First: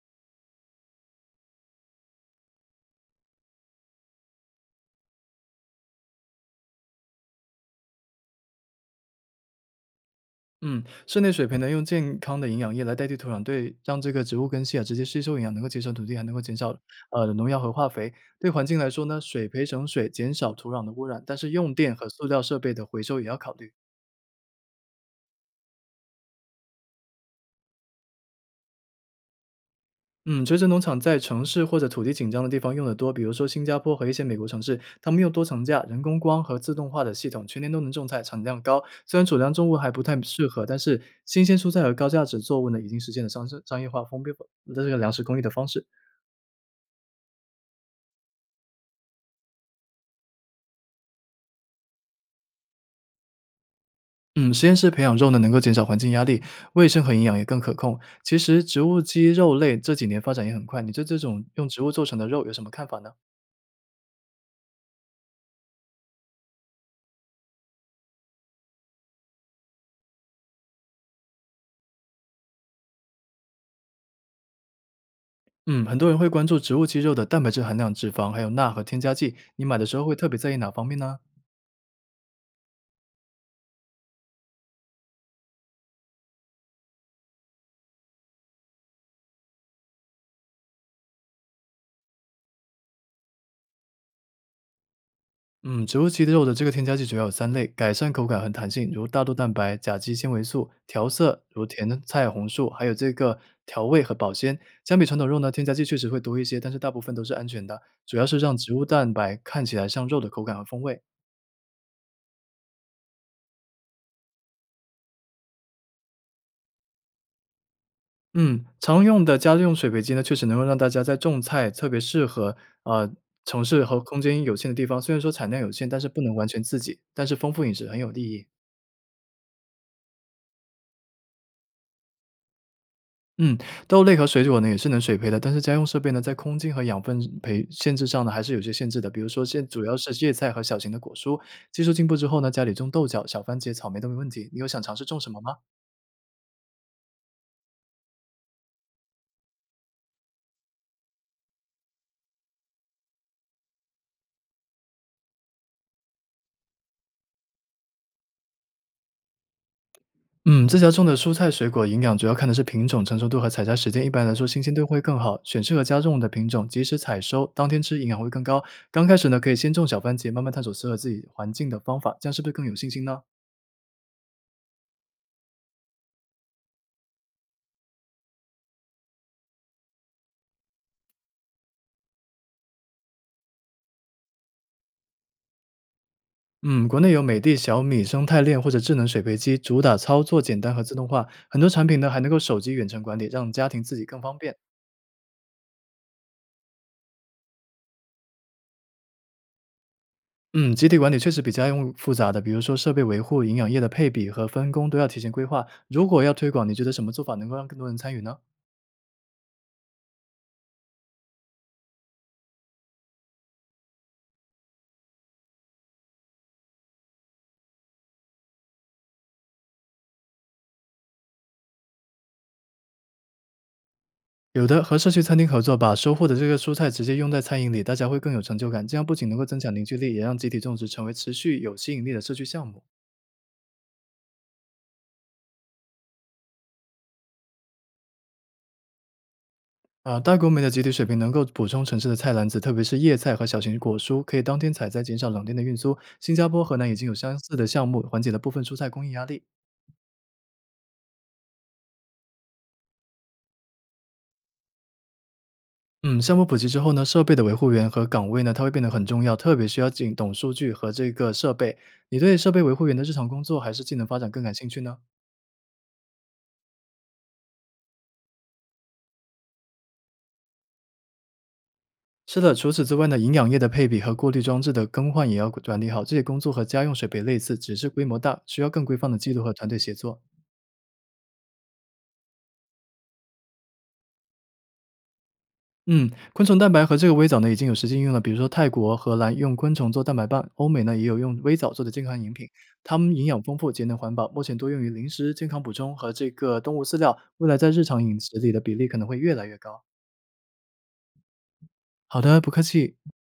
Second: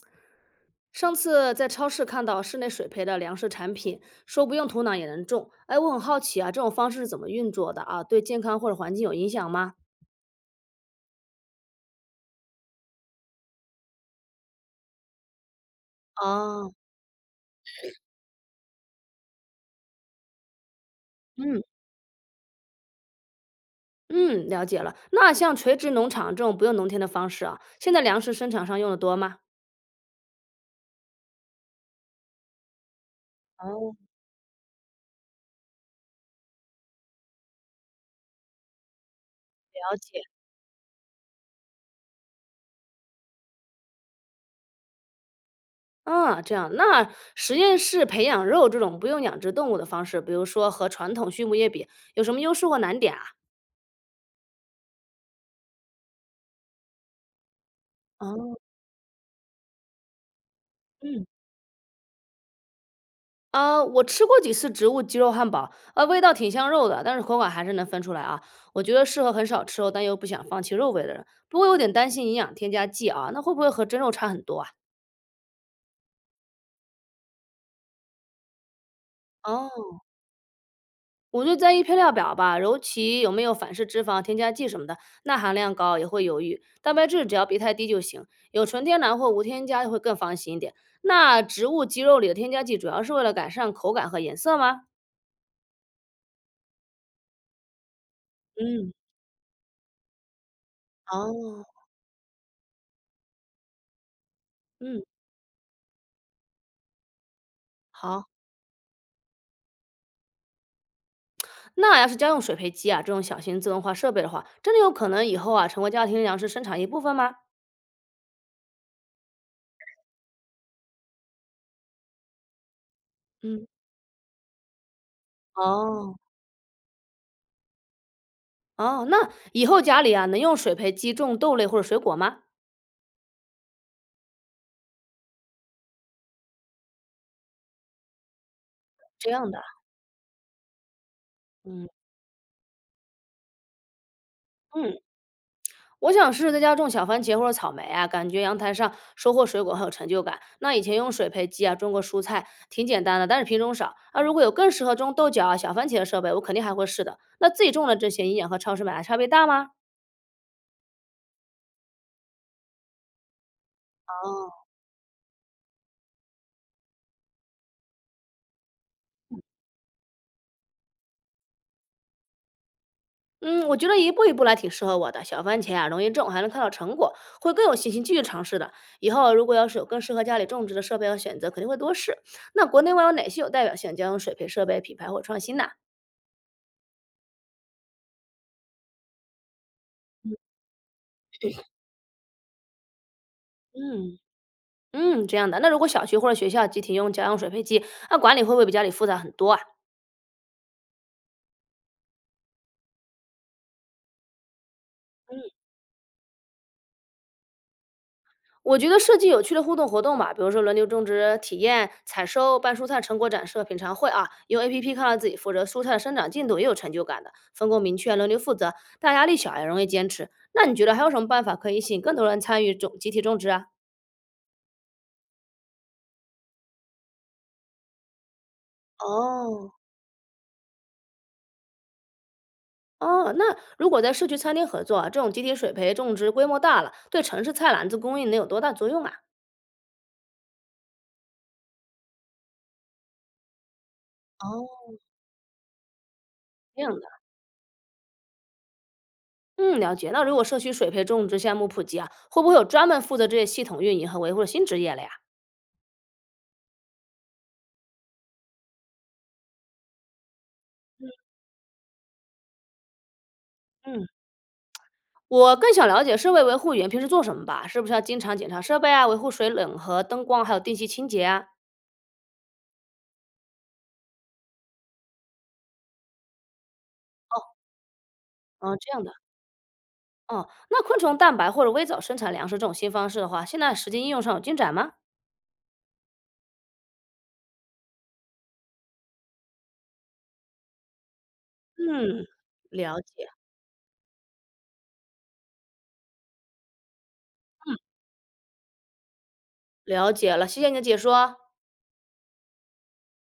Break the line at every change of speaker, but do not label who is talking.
上次在超市看到室内水培的粮食产品，说不用土壤也能种。哎，我很好奇啊，这种方式是怎么运作的啊？对健康或者环境有影响吗？
嗯，室内水培呢，用健康的营养液来代替土壤，对让这个植物根系啊直接吸收营养，能够节省土地，还能够减
哦，
少农药和化肥。对环境来说呢，水培省水，减少土壤的污染，但是
嗯
用电和塑料设备的回收也要考虑。
嗯，了解了。那像垂直农场这种不用农田的方式啊，现在粮食生产上用的多吗？
嗯，垂直农场在城市或者土地紧张的地方用的多，比如说新加坡
哦，
和一些美国城市，他们用多层架、人工光和自动化的系统，全年都能种菜，产量高。虽然储粮作物还
了
不太
解。
适合，但是新鲜蔬菜和高价值作物呢，已经实现了商业化丰沛这个粮食供应的方式。
啊，这样，那实验室培养肉这种不用养殖动物的方式，比如说和传统畜牧业比，有什么优势或难点啊？
嗯，实验室培养肉呢，能够减少环境压力，卫生和营养也更可控。其
哦，
实植物基肉类这几年发展也很快，你对这
嗯。
种用植物做成的肉有什么看法呢？
我吃过几次植物鸡肉汉堡，味道挺像肉的，但是口感还是能分出来啊。我觉得适合很少吃肉但又不想放弃肉味的人。不过有点担心营养添加剂啊，那会不会和真肉差很多啊？
嗯，很多人会关注植物基肉的蛋白质含量、脂肪，还有钠和添加剂。你买的时
哦，
候会特别在意哪方面呢？
我就在意配料表吧，尤其有没有反式脂肪、添加剂什么的，钠含量高也会犹豫。蛋白质只要别太低就行，有纯天然或无添加会更放心一点。那植物鸡肉里的添加剂主要是为了改善口感和颜色吗？
嗯，植物基的肉的这个添加剂主要有三类：改善口感和弹性，
嗯，
如大豆蛋白、甲基纤维素；调色，
哦，
如甜菜红素；还有这个调味和保鲜。相
嗯，
比传统肉呢，添加剂确实会多一些，但是大部分都是安全的，主要
好。
是让植物蛋白看起来像肉的口感和风味。
那要是家用水培机啊，这种小型自动化设备的话，真的有可能以后啊成为家庭粮食生产一部分吗？
嗯，常用的家用水培机呢，确实能够让大家在种菜，特别适合呃城
嗯，
市和空间有限的地方。虽然说产量有限，但是
哦
不能完全自己，但是丰富饮食很有意义。
哦，那以后家里啊能用水培机种豆类或者水果吗？
嗯，豆类和水果呢也是能水培的，但是家用设备呢在空间和养分培限制上呢还是有些限制的。比如
这
说，
样的啊，
现主要是叶菜和小型的果蔬。技
嗯
术进步之后呢，家里种豆角、小番茄、草莓都没问题。你有想尝
嗯，
试种什么吗？
我想试试在家种小番茄或者草莓啊，感觉阳台上收获水果很有成就感。那以前用水培机啊种过蔬菜，挺简单的，但是品种少。啊，如果有更适合种豆角啊、小番茄的设备，我肯定还会试的。那自己种的这些营养和超市买的差别大吗？
嗯，自家种的蔬菜水果营养主要看的是品种、成熟度和采摘时间。一般来说，新
哦。
鲜度会更好，选适合家种的品种，及时采收，当天吃营养会更高。刚开始呢，可以先种小番茄，慢慢探索适合自己环境的方法，这样是不是更有信心呢？
嗯，我觉得一步一步来挺适合我的。小番茄啊，容易种，还能看到成果，会更有信心继续尝试的。以后如果要是有更适合家里种植的设备和选择，肯定会多试。那国内外有哪些有代表性的家用水培设备品牌或创新呢？
嗯，国内有美的、小米、生态链或者智能水培机，主打操作简单和自动化。很多产品呢还能够手机远程管理，让家庭自己
嗯
更方便。
嗯，这样的。那如果小区或者学校集体用家用水培机，那管理会不会比家里复杂很多啊？
嗯，集体管理确实比家用复杂的，比如说设备维护、营养液的配比和分工都要提前规划。如果要推广，你觉得什么做法能够让更多人参与呢？
我觉得设计有趣的互动活动吧，比如说轮流种植、体验采收、拌蔬菜成果展示、品尝会啊，用 APP 看到自己负责蔬菜的生长进度也有成就感的，分工明确，轮流负责，大压力小也容易坚持。那你觉得还有什么办法可以吸引更多人参与种集体种植啊？
有的和社区餐厅合作，把收获的这个蔬菜直接用在餐饮里，大家会更有成就感。这样不仅能够增
哦，
强凝聚力，也让集体种植成为持续有吸引力的社区项目。
哦，那如果在社区餐厅合作啊这种集体水培种植规模大了，对城市菜篮子供应能有多大作用啊？
啊，大国美的集体水平能够补充城市的菜篮子，特别是叶菜和小型果蔬，可以当天
哦，
采摘，减少冷链的运输。新加坡、河
这
南
样
已
的，
经有相似的项目，缓解了部分蔬菜供应压力。
嗯，了解。那如果社区水培种植项目普及啊，会不会有专门负责这些系统运营和维护的新职业了呀？
嗯，项目普及之后呢，设备的维护员和岗位呢，它会变得很重要，特别需要仅懂数据和这个设备。你对设备维护员的日常工作还是技能
嗯。
发展更感兴趣呢？
我更想了解设备维护员平时做什么吧？是不是要经常检查设备啊，维护水冷和灯光，还有定期清洁啊？
是的，除此之外呢，营养液的配比和过滤装置的更换也要管理好。这些工作和家用水杯类
哦，
似，只是规模大，需要
嗯，
更
这
规
样
范
的。
的记录和团队协作。
哦，那昆虫蛋白或者微藻生产粮食这种新方式的话，现在实际应用上有进展吗？
嗯，昆虫蛋白和这个微藻呢已经有实际应用了，比如说泰国、荷兰用昆虫做蛋白棒，欧美呢也有用微藻做的健康
嗯，
饮品，它
了
们营
解
养丰富，节能环保，目前多用于零食、健康补充和这个动物饲料，未来在日常饮食里的比例可能会越来越高。
了解了，谢谢你的解说。
好的，不客气。